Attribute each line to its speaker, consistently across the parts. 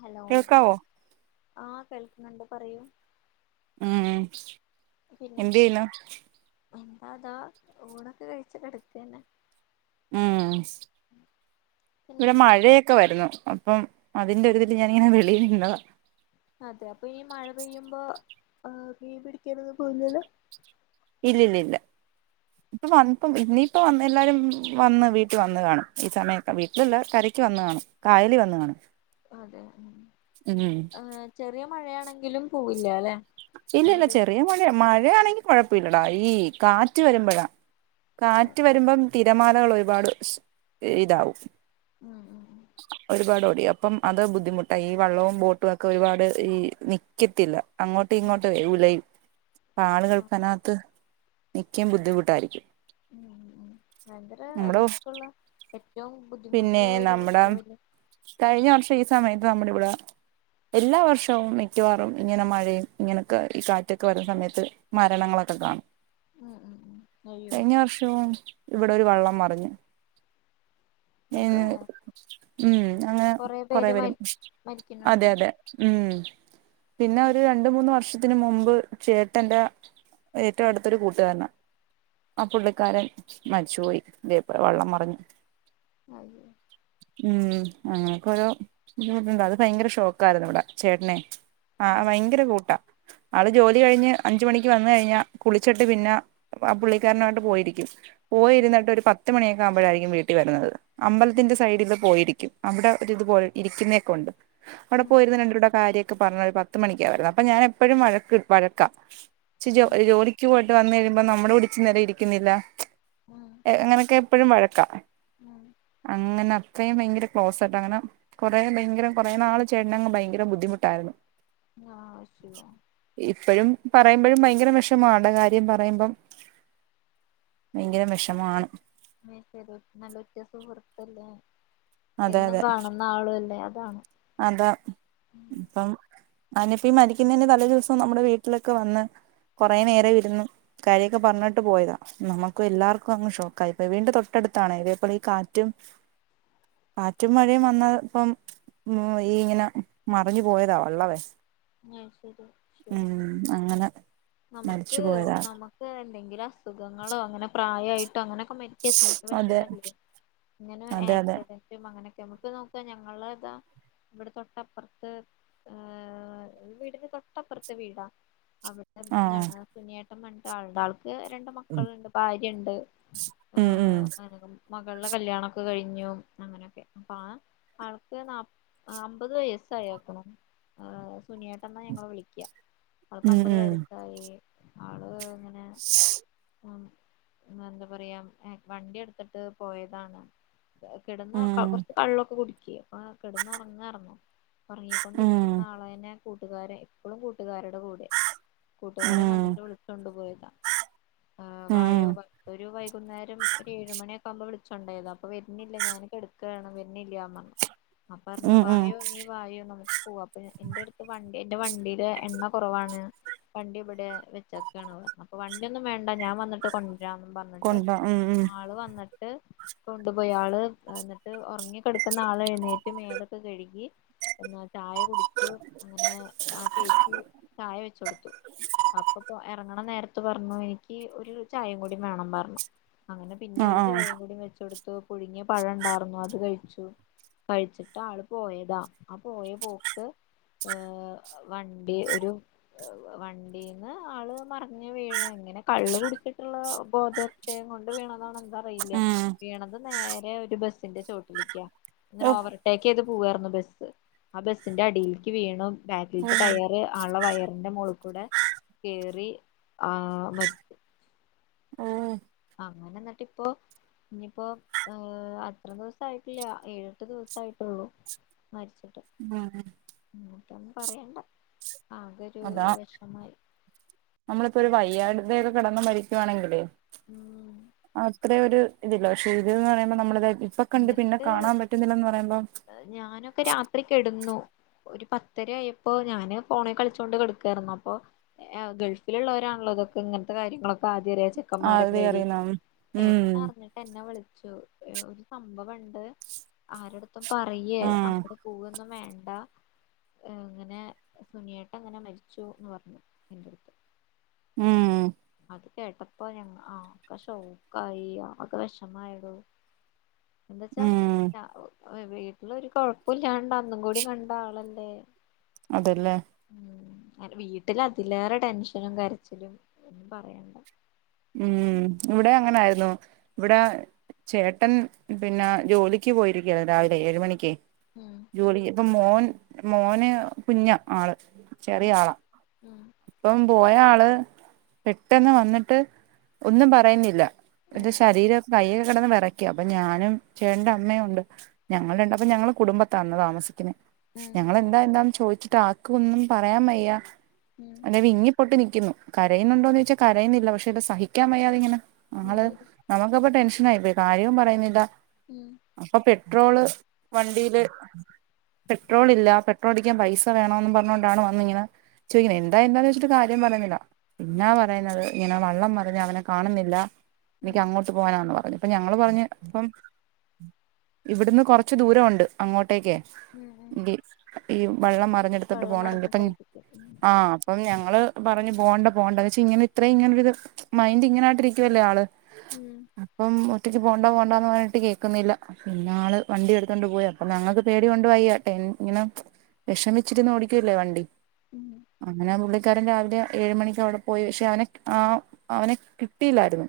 Speaker 1: Hello,
Speaker 2: കേൾക്കാവോ
Speaker 1: ആഹ് കേൾക്ക്ന്ന് ണ്ട് പറയൂ
Speaker 2: ആഹ്.
Speaker 1: പിന്നെ
Speaker 2: എന്തെയ്യുന്നു?
Speaker 1: എന്താ അതാ ഊണൊക്കെ കഴിച്ച് കെടക്കെന്നെ.
Speaker 2: ഊം.
Speaker 1: പിന്നെ
Speaker 2: ഇവിടെ മഴയൊക്കെ വരുന്നു, അപ്പം അതിന്റെ ഒരിതില് ഞാനിങ്ങനെ വെളിയിലിരുന്നതാ.
Speaker 1: അതെ അപ്പൊ ഈ മഴ പെയ്യുമ്പോ, ഏ മീൻ പിടിക്കാനൊന്നും പോയില്ലല്ലോ
Speaker 2: ഇല്ലില്ലില്ല ഇപ്പൊ വ ഇപ്പം, ഇന്നിംപ്പ വന്ന് എല്ലാരും വന്ന് വീട്ടി വന്ന് കാണും ഈ സമയം വീട്ടിലുള്ള കരക്ക് വന്ന് കാണും, കായലി വന്ന് കാണും.
Speaker 1: അതെ
Speaker 2: ഉം
Speaker 1: ഏ ചെറിയ മഴയാണെങ്കിലും പോവില്ല അല്ലെ
Speaker 2: ഇല്ല
Speaker 1: മഴ
Speaker 2: ഇല്ല
Speaker 1: പെയ്യ
Speaker 2: ചെറിയ മഴ മഴയാണെങ്കി കൊഴപ്പല്ലടാ ഈ കാറ്റ് വരുമ്പോഴാ കാറ്റ് വരുമ്പം തിരമാലകൾ ഒരുപാട് ഇതാവും
Speaker 1: ഉം ഉം ഉ
Speaker 2: ഒരുപാട് ഓടി അപ്പം അത് ബുദ്ധിമുട്ടാ ഈ വള്ളവും ബോട്ടും ഒക്കെ ഒരുപാട് ഈ നിൽക്കത്തില്ല അങ്ങോട്ട് കുട്ടി
Speaker 1: ഉം
Speaker 2: ഇങ്ങോട്ട്ലൽ അപ്പൊ ആളുകൾക്കനകത്ത് നിക്കാൻ ബുദ്ധിമുട്ടായിരിക്കും
Speaker 1: ഉം ഭയങ്കര
Speaker 2: നമ്മുടെ
Speaker 1: റിസ്ക് ഉള്ള ഏറ്റവും
Speaker 2: പിന്നെ
Speaker 1: ബുദ്ധിമുട്ടുള്ള ഒരു
Speaker 2: നമ്മുടെ
Speaker 1: ജോലിയ
Speaker 2: കഴിഞ്ഞ വർഷം ഈ സമയത്ത് നമ്മുടെ ഇവിടെ എല്ലാ വർഷവും മിക്കവാറും ഇങ്ങനെ മഴയും ഇങ്ങനെക്കെ ഈ കാറ്റൊക്കെ വരുന്ന സമയത്ത് മരണങ്ങളൊക്കെ കാണും
Speaker 1: ഉം ഉം ഉം അയ്യോ
Speaker 2: കഴിഞ്ഞ വർഷവും ഇവിടെ ഒരു വള്ളം മറിഞ്ഞ് ഏ
Speaker 1: അത്
Speaker 2: ഉം അങ്ങനെ കൊറേ
Speaker 1: പേര്
Speaker 2: വരും
Speaker 1: മരി
Speaker 2: അതെ
Speaker 1: മരിക്കുന്നുണ്ടോ
Speaker 2: അതെ ഉം പിന്നെ ഒരു രണ്ട് മൂന്ന് വർഷത്തിന് മുമ്പ് ചേട്ടന്റെ ഏറ്റവും അടുത്തൊരു കൂട്ടുകാരനാ ആ പുള്ളിക്കാരൻ മരിച്ചുപോയി ഇതുപോലെ പോലെ വള്ളം മറിഞ്ഞു
Speaker 1: അയ്യോ
Speaker 2: ഉം അങ്ങനെയൊക്കെ ഓരോ ബുദ്ധിമുട്ടുണ്ട് അത് ഭയങ്കര ഷോക്കാ യിരുന്നു ഇവിടെ ചേട്ടനേ ആ
Speaker 1: ഉം
Speaker 2: ഭയങ്കര കൂട്ടാ ആള് ജോലി കഴിഞ്ഞ് അഞ്ച് മണിക്ക് വന്ന് കഴിഞ്ഞാ കുളിച്ചിട്ട് പിന്നെ ആ പുള്ളിക്കാരനുമായിട്ട് പോയിരിക്കും
Speaker 1: ഉം
Speaker 2: പോയിരുന്നിട്ട് ഒരു പത്തു മണിയൊക്കെ ആകുമ്പോഴായിരിക്കും വീട്ടിൽ വരുന്നത്. അമ്പലത്തിന്റെ സൈഡില് പോയിരിക്കും അവിടെ ഒരി ഇതുപലെ ഇരിക്കുന്നൊ ക്കെ ഉണ്ട് അവിടെ
Speaker 1: ഉം
Speaker 2: പോയിരുന്നു രണ്ട് കൂടെ കാര്യമൊക്കെ പറഞ്ഞ് ഒരു പത്ത് മണി ക്കുവാ. അപ്പൊ ഞാൻ എപ്പോഴും വഴക്ക് വഴക്കാ ച്ച്
Speaker 1: ഉം
Speaker 2: ജോലിക്ക് പോയി ര് വന്ന് കഴിയുമ്പോ നമ്മടെ കൂടെ ഇച്ചിരി നേരം ഇരിക്കുന്നില്ല
Speaker 1: ഉം
Speaker 2: എങ്ങനെയൊക്കെ എപ്പോഴും വഴക്കാ
Speaker 1: ഉം
Speaker 2: അങ്ങനെ ഇത്രയും ഭയങ്കര ക്ലോസായിട്ട് അങ്ങനെ കുറേ ഭയങ്കര കുറേ നാള് ചേട്ടനങ്ങ് ഭയങ്കര ബുദ്ധിമുട്ടായിരുന്നു
Speaker 1: ആ [unintelligible]
Speaker 2: ഇപ്പഴും പറയുമ്പോഴും ഭയങ്കര വിഷമാണ് ആൾടെ കാര്യം പറയുമ്പം ഭയങ്കര വിഷമാണ്
Speaker 1: [unintelligible] നല്ല ഉറ്റ സുഹൃത്തല്ലേ
Speaker 2: അതെ
Speaker 1: എന്നും
Speaker 2: അതെ
Speaker 1: കാണുന്ന ആളുവല്ലേ അതാണ്
Speaker 2: അതാ ഇപ്പം അവനിപ്പോ ഈ മരിക്കുന്നതിന് തലേ ദിവസവും നമ്മുടെ വീട്ടിലൊക്കെ വന്ന് കുറേ നേരമിരുന്നു കാര്യൊക്കെ പറഞ്ഞിട്ട് പോയതാ നമുക്ക് എല്ലാവർക്കും അങ്ങ് ഷോക്കാ ഇപ്പൊ വീടിന്റെ തൊട്ടടുത്താണ് ഇതേ പ്പോലെ ഈ കാറ്റും കാറ്റും മഴയും വന്നാൽ ഇപ്പം ഉം ഈ ഇങ്ങനെ മറിഞ്ഞു പോയതാ വള്ളവേ
Speaker 1: ആ ശരി [unintelligible]
Speaker 2: ഉം അങ്ങനെ
Speaker 1: നമുക്ക്
Speaker 2: മരിച്ചു പോയതാ
Speaker 1: നമുക്ക് എന്തെങ്കിലും അസുഖങ്ങളോ അങ്ങനെ പ്രായായിട്ട് ട്ട് അങ്ങനൊക്കെ മരിക്കാ വെക്കുമ്പോ
Speaker 2: അതെ
Speaker 1: വിഷമല്ലേ ഇങ്ങനെ
Speaker 2: അതെ അതെ
Speaker 1: ആക്‌സിഡന്റ് റ്റും അങ്ങനെയൊക്കെ നമുക്ക് നോക്കാ ഞങ്ങളതാ ഇവിടെ തൊട്ടപ്പൊറത്ത് ഏഹ് വീടിന് തൊട്ടപ്പുറത്തെ വീടാ അവ്
Speaker 2: ആഹ്
Speaker 1: ന്നാണ് സുനിയേട്ടൻ പറഞ്ഞിട്ടൊരു ആളുണ്ട് ആൾ ക്ക് രണ്ട് മക്കളുണ്ട് ഭാര്യണ്ട് ഏ
Speaker 2: ഉം ഉം
Speaker 1: അങ്ങനെ മകളുടെ കല്യാണക്കെ കഴിഞ്ഞു അങ്ങനെയൊക്കെ അപ്പ ആ ആൾക്ക് നാപ അമ്പത് വയസ്സായേക്ക്ണ് സുനിയേട്ടൻ എന്നാണ് ഞങ്ങള് വിളിക്കാ ആൾക്ക്
Speaker 2: ഉം
Speaker 1: അമ്പത് വയസ്സായി ആള് ഇങ്ങനെ ഉം എന്താ പറയാ എഹ് വണ്ടി ട്ത്തിട്ട് പോയതാണ്. കിടന്നൊ
Speaker 2: ഉം
Speaker 1: ക കൊർച്ച് കള്ളൊക്കെ കുടിച്ച്. ആഹ് കിടന്നൊർങ്ങാർന്ന്
Speaker 2: ഉം ഉം
Speaker 1: ഓർങ്ങിക്കൊണ്ടിരിക്ക്ന്ന ആളെ ന്നെ കൂട്ടുകാരേ എപ്പളും കൂട്ടുകാര്ടെ കൂടെ കൂട്ടുകാരൻ
Speaker 2: ഉം
Speaker 1: വന്ന്ട്ട് വിളിച്ചൊണ്ടുപോയതാ. ആഹ് വായോ
Speaker 2: ഉം
Speaker 1: വാ ഒരു വൈകുന്നേരം ഒരേഴ് മണ്യ ക്കാവുമ്പോ വിളിച്ചൊണ്ടോയതാ അപ്പൊ വെര്ന്നില്ല ഞാന് കെടക്കാണ് വെര്ന്നില്ലാന്നർഞ്ഞ്. അപ്പർഞ്ഞ്
Speaker 2: ഉം ഉം
Speaker 1: വായോ നീ വായോ നമുക്ക് പോവാ അപ്പൊ ഇന്റെ ട്ത്ത് വണ്ടി എന്റെ വണ്ടില് എണ്ണ കൊറവാണ്. വണ്ടി വടെ വെച്ചേക്കാണ് പർഞ്ഞ് അപ്പൊ വണ്ട്യൊന്നും വേണ്ട ഞാൻ വന്ന്ട്ട് കൊൺ രാ ന്നും പർഞ്ഞിട്ട്
Speaker 2: കൊണ്ട ഉം ഉം
Speaker 1: ആള് വന്ന്ട്ട് കൊണ്ട്പോയി ആള് എന്ന്ട്ട് ഓർങ്ങി കെടക്ക്ന്ന ആൾ എഴ്ന്നേറ്റ് മേലൊക്കെ കെഴ്കി പിന്നെ ചായ കുടിച്ചു അങ്ങനെ ആ ചേച്ചി ചായ വെച്ചൊട്ത്ത്. അപ്പ പ്പോ എറങ്ങണ നേരത്ത് പർണു ഇൻക്കി ഒരു ചായേം കൂടി വേണം പർണു. അങ്ങനെ പിന്നെ
Speaker 2: ആഹ്
Speaker 1: ഒരു
Speaker 2: ആഹ്
Speaker 1: ചായേം കൂടി വെച്ചൊട്ത്തു പുഴുങ്ങിയ പഴ ണ്ടാർന്നു അത് കഴിച്ചു. കഴിച്ചിട്ടാള് പോയതാ ആ പോയ പോക്ക് ആഹ് വണ്ടി ഒരു വണ്ടീന്ന് ആള് മർഞ്ഞ് വീഴ് അങ്ങനെ കള്ള് കുടിച്ചിട്ട്ള്ള ബോധക്ഷയം കൊണ്ട് വീണതാണോ എന്താ അറിയില്ല
Speaker 2: ഉം
Speaker 1: വീണത് നേരെ ഒരു ബസ്സിന്റെ ച്ചോട്ടിലിക്ക്യാ ഇങ്ങനെ
Speaker 2: ഓഹ്
Speaker 1: ഓവർടേക്കെയ്ത് പോവാര്ന്നു ബസ്സ് ആഹ് ബസ്സിന്റ ടീൽക്കി വീണു ബാക്കിൽത്തെ
Speaker 2: ഓഹ്
Speaker 1: ടയർ ആളെ വയറിന്റെ മോള് കൂടെ കേറി ആഹ് മരി
Speaker 2: ഏഹ്
Speaker 1: അങ്ങനെ ന്ന്ട്ടിപ്പൊ ഇഞ്പ്പോ ഏഹ് അത്ര ദിവസായിട്ടില്ല ഏഴെട്ട് ദിവസായിട്ടോള്ളൂ. മരിച്ചിട്ട്.
Speaker 2: ആഹ്
Speaker 1: എന്നിട്ടൊന്നും പറയണ്ട ആകോരു വെഷമായി.
Speaker 2: നമ്മളിപ്പോര് വയ്യാട് തെര് കെടന്ന് മരിക്കുവാണെങ്കിലെ
Speaker 1: ഉം
Speaker 2: അ അത്രേ ഒരു ഇതില്ല പക്ഷെ ഇത് ന്നറിയുമ്പോ നമ്മളതായിട്ട് ഇപ്പൊ കണ്ട് പിന്നെ
Speaker 1: എന്നിട്ട്
Speaker 2: കാണാൻ പറ്റ്ന്നില്ലാന്ന് പറയുമ്പം
Speaker 1: ഞാനൊക്കെ രാത്രി കെടന്നു ഒരു പത്തരായപ്പോ ഞാന് പോണേ കളിച്ചോണ്ട് കടക്കായിര്ന്നു അപ്പൊ എഹ് ഗൾഫില്ള്ളോരാണല്ലോ ഇതൊക്കെ ഇങ്ങൻത്തെ കാര്യങ്ങളൊക്കെ ആദ്യ റ്യാ ച്ച ക്കാമാരൊക്കെ
Speaker 2: ആദ്യമേ
Speaker 1: വഴി
Speaker 2: അറിയുന്നതാണ് ഉം
Speaker 1: ഏട്ടനർഞ് എന്നെ വിളിച്ചു ഒരു സംഭവണ്ട് ആരെട്ത്തും പറയേ
Speaker 2: ആഹ്
Speaker 1: അങ്ങട് പോവൊന്നും വേണ്ട ഇങ്ങനെ സുനിയേട്ടങ്ങനെ മരിച്ചുന്ന് പർഞ്ഞു എന്റെട്ത്ത്
Speaker 2: ഉം
Speaker 1: അത് കേട്ടപ്പോ ഞങ്ങ ആകെ ശോക്കായി ആകെ വഷമായടോ എന്താ ച്ചാ
Speaker 2: ഉം
Speaker 1: രാ വീട്ടിലൊരു കൊഴപ്പുല്ല്യാണ്ടന്നും കൂടി കണ്ടാളല്ലേ
Speaker 2: അതെല്ലേ
Speaker 1: ഉം [unintelligible] വീട്ടിലതിലേറെ ടെൻഷനും കരച്ചിലും ഒന്നും പറയണ്ട
Speaker 2: ഉം ഇവടെ അങ്ങനായിന്നു ഇവടെ ചേട്ടൻ പിന്നെ ജോലിക്ക് പോയിരിക്ക്യാണ് രാവിലെ ഏഴ് മണിക്കെ
Speaker 1: ഉം
Speaker 2: ജോലിക്ക് ഇപ്പൊ മോൻ മോന് കുഞ്ഞ ആള്
Speaker 1: മ്മ്
Speaker 2: ചെറിയ ആളാ
Speaker 1: മ്മ്
Speaker 2: ഇപ്പം പോയ ആള് പെട്ടെന്ന് വന്നിട്ട് ഒന്നും പറയുന്നില്ല എന്റെ
Speaker 1: ഉം
Speaker 2: ശരീരം കയ്യൊക്കെ കെടന്ന് വറ ക്ക്യാ അപ്പൊ ഞാനും ചേട്ടന്റെ അമ്മയും ഉണ്ട് ഞങ്ങള് രണ്ട് അപ്പൊ ഞങ്ങള് കുടുംബത്താ ന്ന് താമസിക്കുന്നെ
Speaker 1: ഉം
Speaker 2: ഞങ്ങള് ന്താ എന്താ ചോദിച്ചിട്ട് ആർക്ക് ഒന്നും പറയാൻ വയ്യ
Speaker 1: മ്മ്
Speaker 2: വിങ്ങിപൊട്ടി നിക്കിന്നു കരയുന്നുണ്ടോന്ന് ചോയിച്ചാ കരയുന്നില്ല പക്ഷെ ഇത് സഹിക്കാൻ വയ്യാതെ ഇങ്ങന ഞങ്ങള്
Speaker 1: ഉം
Speaker 2: നമുക്കപ്പൊ ടെൻഷനായി പോയി കാര്യവും പറയുന്നില്ല
Speaker 1: മ്മ്
Speaker 2: അപ്പോ പെട്രോള് വണ്ടിയില് പെട്രോൾ ഇല്ല പെട്രോൾ അടിക്കാൻ പൈസ വേണോന്ന് പറഞ്ഞോണ്ടാണ് വന്നിങ്ങനെ
Speaker 1: ഉം ഉം
Speaker 2: ചോയിക്കനെ എന്താ എന്താന്ന് ചോയ്ച്ചിട്ട് കാര്യം പറയിന്നില്ല പിന്നാ പറയുന്നത് ഇങ്ങനെ വള്ളം മറിഞ്ഞ് അവനെ കാണുന്നില്ല എനിക്ക്
Speaker 1: ഉം
Speaker 2: അങ്ങോട്ട് പോകാനാന്ന് പറഞ് പ്പൊ ഞങ്ങള് പറഞ് പ്പം ഇവിടുന്ന് കൊറച്ച് ദൂരം ഉണ്ട് അങ്ങോട്ടേക്ക്
Speaker 1: ഉം ഉം
Speaker 2: ഈ വള്ളം മറിഞ്ഞെടുത്തിട്ട്
Speaker 1: വെള്ളം
Speaker 2: പോണങ്കിൽ
Speaker 1: നിറഞ്ഞ
Speaker 2: പ്പോ
Speaker 1: സ്ഥലത്തേക്ക്
Speaker 2: ആഹ് അപ്പം ഞങ്ങള് പറഞ്ഞു പോണ്ട പോണ്ട വെച്ച ഇങ്ങനെ ഇത്രയും ഇങ്ങനെ ത് മൈൻഡ് ഇങ്ങനയിട്ടിരിക്കുവല്ലേ ആള്
Speaker 1: മ്മ്
Speaker 2: അപ്പം ഒറ്റയ്ക്ക് പോണ്ട പോണ്ടന്ന് പറഞ്ഞിട്ട് കേൾക്കുന്നില്ല, ഇന്നാള് വണ്ടി എടുത്തോണ്ട് പോയി അപ്പൊ ഞങ്ങൾക്ക് പേടി കൊണ്ട് വയ്യ ട്ടെൻ ഇങ്ങന, വെഷമിച്ചിരുന്ന് ഓടിക്കല്ലേ വണ്ടി,
Speaker 1: ഉം
Speaker 2: അങ്ങനെ ആ പുള്ളിക്കാരൻ രാവിലെ ഏഴ് മണിക്ക് അവിടെ പോയി പക്ഷെ അവനെ ആ അവനെ കിട്ടിയില്ലായിരുന്നു,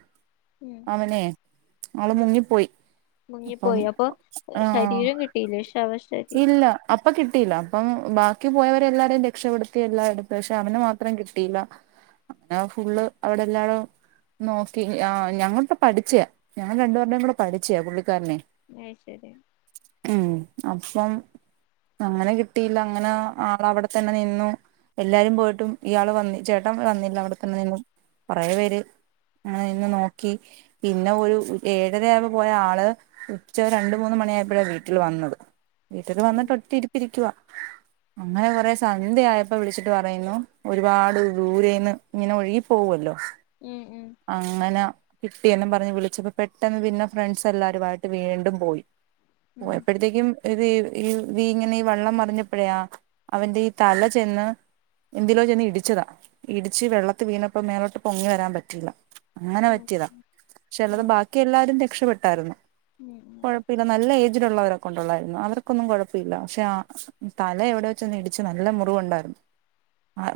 Speaker 1: ഉം
Speaker 2: അവനെ ആള് മുങ്ങിപ്പോയി, അപ്പം
Speaker 1: മുങ്ങിപ്പോയി അപ്പൊ
Speaker 2: ആഹ്
Speaker 1: ശരീരം കിട്ടിയില്ലെ ശവ ശ്
Speaker 2: ഇല്ല. അപ്പൊ കിട്ടിയില്ല, അപ്പം ബാക്കി പോയവരെ എല്ലാരേയും രക്ഷപ്പെടുത്തി, എല്ലാടുത്ത് പക്ഷെ അവനെ മാത്രം കിട്ടിയില്ല, അഹ് ഫുള്ള് അവിടെ എല്ലാടും, നോക്കി ഞങ്ങപ്പോ പഠിച്ചയാ ഞങ്ങൾ രണ്ടുപരുടെയും കൂടെ പഠിച്ചയാ പുള്ളിക്കാരനെ,
Speaker 1: അയ്ശെരി,
Speaker 2: ഉം അപ്പം, അങ്ങനെ കിട്ടിയില്ല അങ്ങനെ ആളവിടെ തന്നെ നിന്നു, എല്ലാരും പോയിട്ടും ഇയാള് വന്നി ചേട്ടൻ വന്നില്ല അവിടെത്തന്നെ നിന്നു, കുറേ പേര് ങ്ങെനെ നിന്ന് നോക്കി, പിന്നെ ഒരു ഏഴരയാവ് പോയ ആള് ഉച്ച രണ്ട്, മൂന്ന് മണിയായപ്പഴ വീട്ടിൽ വന്നത്. വീട്ടില്
Speaker 1: ഉം
Speaker 2: വന്നിട്ട് ഒറ്റ ഇരിപ്പിരിക്കുവ, അങ്ങനെ കൊറെ സന്ധ്യയപ്പോ വിളിച്ചിട്ട് പറയുന്നു, ഒരുപാട് ദൂരേന്ന്, ഇങ്ങനെ ഒഴുകി പോവല്ലോ,
Speaker 1: ഉം ഉം
Speaker 2: അങ്ങന, കിട്ടിയെന്നും പറഞ്ഞ് വിളിച്ചപ്പ പെട്ടെന്ന് പിന്നെ ഫ്രണ്ട്സ് എല്ലാരും ആട്ട് വീണ്ടും പോയി. പോയപ്പൾത്തേക്കും, ഇത് ഈ ഇ ഇങ്ങനെ ഈ വെള്ളം മറിഞ്ഞപ്പോഴേ അവന്റെ ഈ തല ചെന്ന്, എന്തിലോ ചെന്ന് ഇടിച്ചതാ ഇടിച്ച് വെള്ളത്തി വീണപ്പോ മേലോട്ട് പൊങ്ങി വരാൻ പറ്റിയില്ല, അങ്ങനെ
Speaker 1: ഉം
Speaker 2: പറ്റിയതാ പക്ഷെ അല്ലാതെ ബാക്കി എല്ലാരും രക്ഷപെട്ടായിരുന്നു,
Speaker 1: ഉം ഉം
Speaker 2: നല്ല ഏജിടുള്ളവരൊക്കൊണ്ടൊ കൊള്ളരു അവർക്കൊന്നും കൊഴപ്പല്ല പക്ഷെ തല എവിടൊ വെച്ച് ഒന്ന് ഇടിച്ച് നല്ല മുറിവ്ണ്ടായിരുന്നു,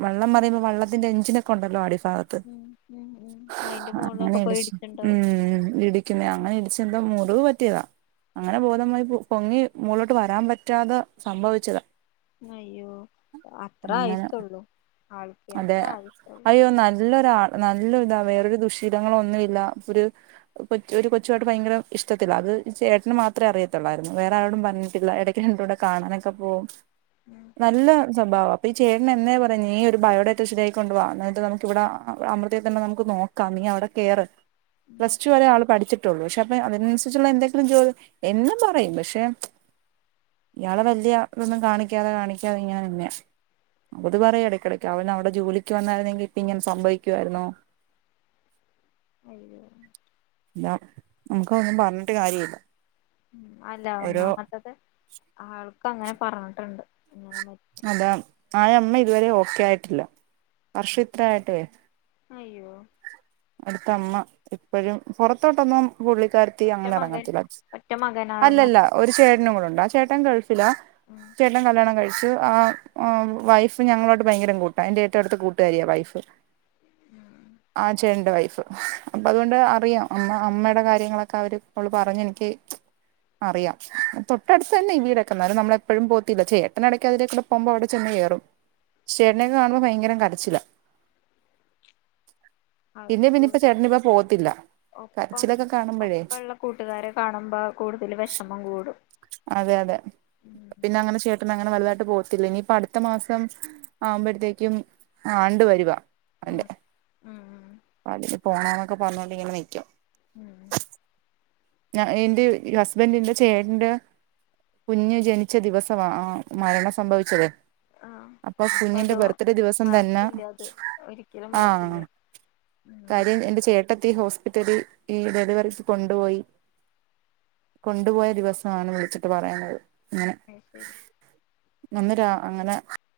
Speaker 2: വള്ളം മറിയുമ്പോൾ വെള്ളത്തിന്റെ എഞ്ചിനൊക്കെ ഉണ്ടല്ലോ അടിഫാഗ ത്ത്
Speaker 1: ഉം ഉം ഉം അയിന്റെ
Speaker 2: അങ്ങനെ
Speaker 1: മോളിലൊക്കെ പോയി
Speaker 2: ഇടിച്ചു
Speaker 1: ഇടിച്ചിണ്ടാവും
Speaker 2: ഉം ഇടി ക്കുന്നെ അങ്ങനെ ഇടിച്ച് എന്തൊ മുറിവ് പറ്റിയതാ അങ്ങനെ ബോധം പോയി പൊങ്ങി മോളിലോട്ട് വരാൻ പറ്റാതെ സംഭവിച്ചത
Speaker 1: അയ്യോ അത്ര
Speaker 2: അങ്ങനെ
Speaker 1: ആയസൊള്ളൂ ആൾക്ക്
Speaker 2: അതെ
Speaker 1: അത്ര ആയസൊള്ളൂ
Speaker 2: അയ്യോ നല്ലൊരാ നല്ല ഇതാ വേറൊരു ദുശീലങ്ങള ഒന്നുല്ല ഒരു കൊ ഒരു കൊച്ചു ആയിട്ട് ഭയങ്കര ഇഷ്ടത്തില അത് ചേട്ടന് മാത്രമേ അറിയത്തുള്ളായിരുന്നു വേറെ ആരോടും പറഞ്ഞിട്ടില്ല ഇടയ്ക്ക്‌ രണ്ടൂടെ കാണാനൊക്കെ പോകും
Speaker 1: ഉം
Speaker 2: നല്ല സ്വഭാവ അപ്പൊ ഈ ചേട്ടന് എന്നേ പറയും നീ ഒരു ബയോഡാറ്റ ശെരിയാക്കി കൊണ്ട് വാ എന്നട്ട് നമുക്ക് ഇവിടെ അമൃതയിൽ തന്നെ നമുക്ക് നോക്കാം നീ അവിടെ കേറ്
Speaker 1: ഉം
Speaker 2: പ്ലസ് ടു വരെ ആള് പഠിച്ചിട്ട ട്ടുള്ളൂ പക്ഷെ അപ്പ അതിനനുസരിച്ചുള്ള എന്തെങ്കിലും ജോൽ എന്ന് പറയും പക്ഷെ ഇയാളെ വല്യ ഇതൊന്നും കാണിക്കാതെ കാണിക്കാതെ ഇങ്ങനെ നിന്നെയ അപ്പ ഇത് പറയും ഇടയ്ക്കിടക്ക് അവൻ അവിടെ ജോലിക്ക് വന്നായിരുന്നെങ്കി ഇപ്പൊ ഇങ്ങനെ സംഭവിക്കുവായിരുന്നോ
Speaker 1: അയ്യോ
Speaker 2: ഇല്ലാ നമുക്ക് ഒന്നും പറഞ്ഞിട്ട് കാര്യല്ല
Speaker 1: ഉഉം അല്ല ഒന്നാമത്തത് ആൾക്ക് അങ്ങനെ പറഞ്ഞിട്ടുണ്ട് ഇങ്ങനെ മരി
Speaker 2: അതാ ആയമ്മ ഇതുവരെ ഓക്കെ ആയിട്ടില്ല വർഷം ഇത്ര ആയിട്ടോയ്
Speaker 1: അയ്യോ
Speaker 2: അടുത്തമ്മ ഇപ്പോഴും പുറത്തോട്ടൊന്നും പുള്ളിക്കാർ ത്തി
Speaker 1: ഒറ്റ
Speaker 2: അങ്ങനെ
Speaker 1: മകൻ
Speaker 2: ഇറങ്ങത്തില്ല
Speaker 1: ഒറ്റ മകനായിരുന്നു
Speaker 2: അല്ലല്ല ഒരു ചേട്ടനും കൂടെ ഉണ്ട് ആ ചേട്ടൻ ഗൾഫില
Speaker 1: ഉം
Speaker 2: ചേട്ടൻ കല്യാണം കഴി ച്ച് ആ വൈഫ് ഞങ്ങളോട്ട് ഭയങ്കര കൂട്ടാ എൻറെ ഏറ്റവും അടുത്ത കൂട്ടുകാരിയ വൈഫ്
Speaker 1: ഉം
Speaker 2: ആ ചേട്ടന്റെ വൈഫ് അപ്പൊ അതുകൊണ്ട് അറിയാം അമ്മ അമ്മയുടെ കാര്യങ്ങളൊക്കെ അവര് അവള് പറഞ്ഞ എനിക്ക് അറിയാം തൊട്ടടുത്ത് തന്നെ വീടക്കന്നാലും നമ്മള് എപ്പഴും പോവത്തില്ല ചേട്ടനെടക്ക് അതിലേക്കൂടെ പോവുമ്പം അവിടെ ചെന്ന് കേറും ചേട്ടനൊക്കെ കാണുമ്പോ ഭയങ്കരം കരച്ചില്ല പിന്നെ പിന്നെ
Speaker 1: ആൾക്ക്
Speaker 2: ഇപ്പ ചേട്ടന് ഇപ്പ പോവത്തില്ല
Speaker 1: ഒപ്പം ഒപ്പള്ള കൂട്ടുകാരെ കാണുമ്പോ കൂടുതൽ വിഷമം കൂടും
Speaker 2: അതെ അതെ
Speaker 1: ഉം
Speaker 2: പിന്നെ അങ്ങനെ ചേട്ടൻ അങ്ങനെ വലുതായിട്ട് പോകത്തില്ല ഇനിയിപ്പ അടുത്ത മാസം ആവുമ്പഴത്തേക്കും ആണ്ട് വരുവാ അവന്റെ
Speaker 1: ഉം ഉം
Speaker 2: അതിന് പോണോന്നൊക്കെ പറഞ്ഞോണ്ട് ഇങ്ങെനെ നിക്കും
Speaker 1: ഉം
Speaker 2: ഞ എന്റെ ഹസ്ബന്റിന്റെ ചേട്ടന്റെ കുഞ്ഞ് ജനിച്ച ദിവസവാ ആ മരണം സംഭവിച്ചതെ
Speaker 1: ആഹ് അപ്പൊ അത്
Speaker 2: തന്നെ
Speaker 1: മറക്കില്ല അത് ഒരിക്കലും മറക്കില്ല
Speaker 2: ആഹ്
Speaker 1: ഉം
Speaker 2: കാര്യം എന്റെ ചേട്ടത്തി ഹോസ്പിറ്റല് ഈ ഡെലിവറിക്ക് കൊണ്ടുപോയി കൊണ്ടുപോയ ദിവസവാണ് വിളിച്ചിട്ട് പറയുന്നത് ഇങ്ങനെ
Speaker 1: അത് ശരി
Speaker 2: നന്നരാ അങ്ങനെ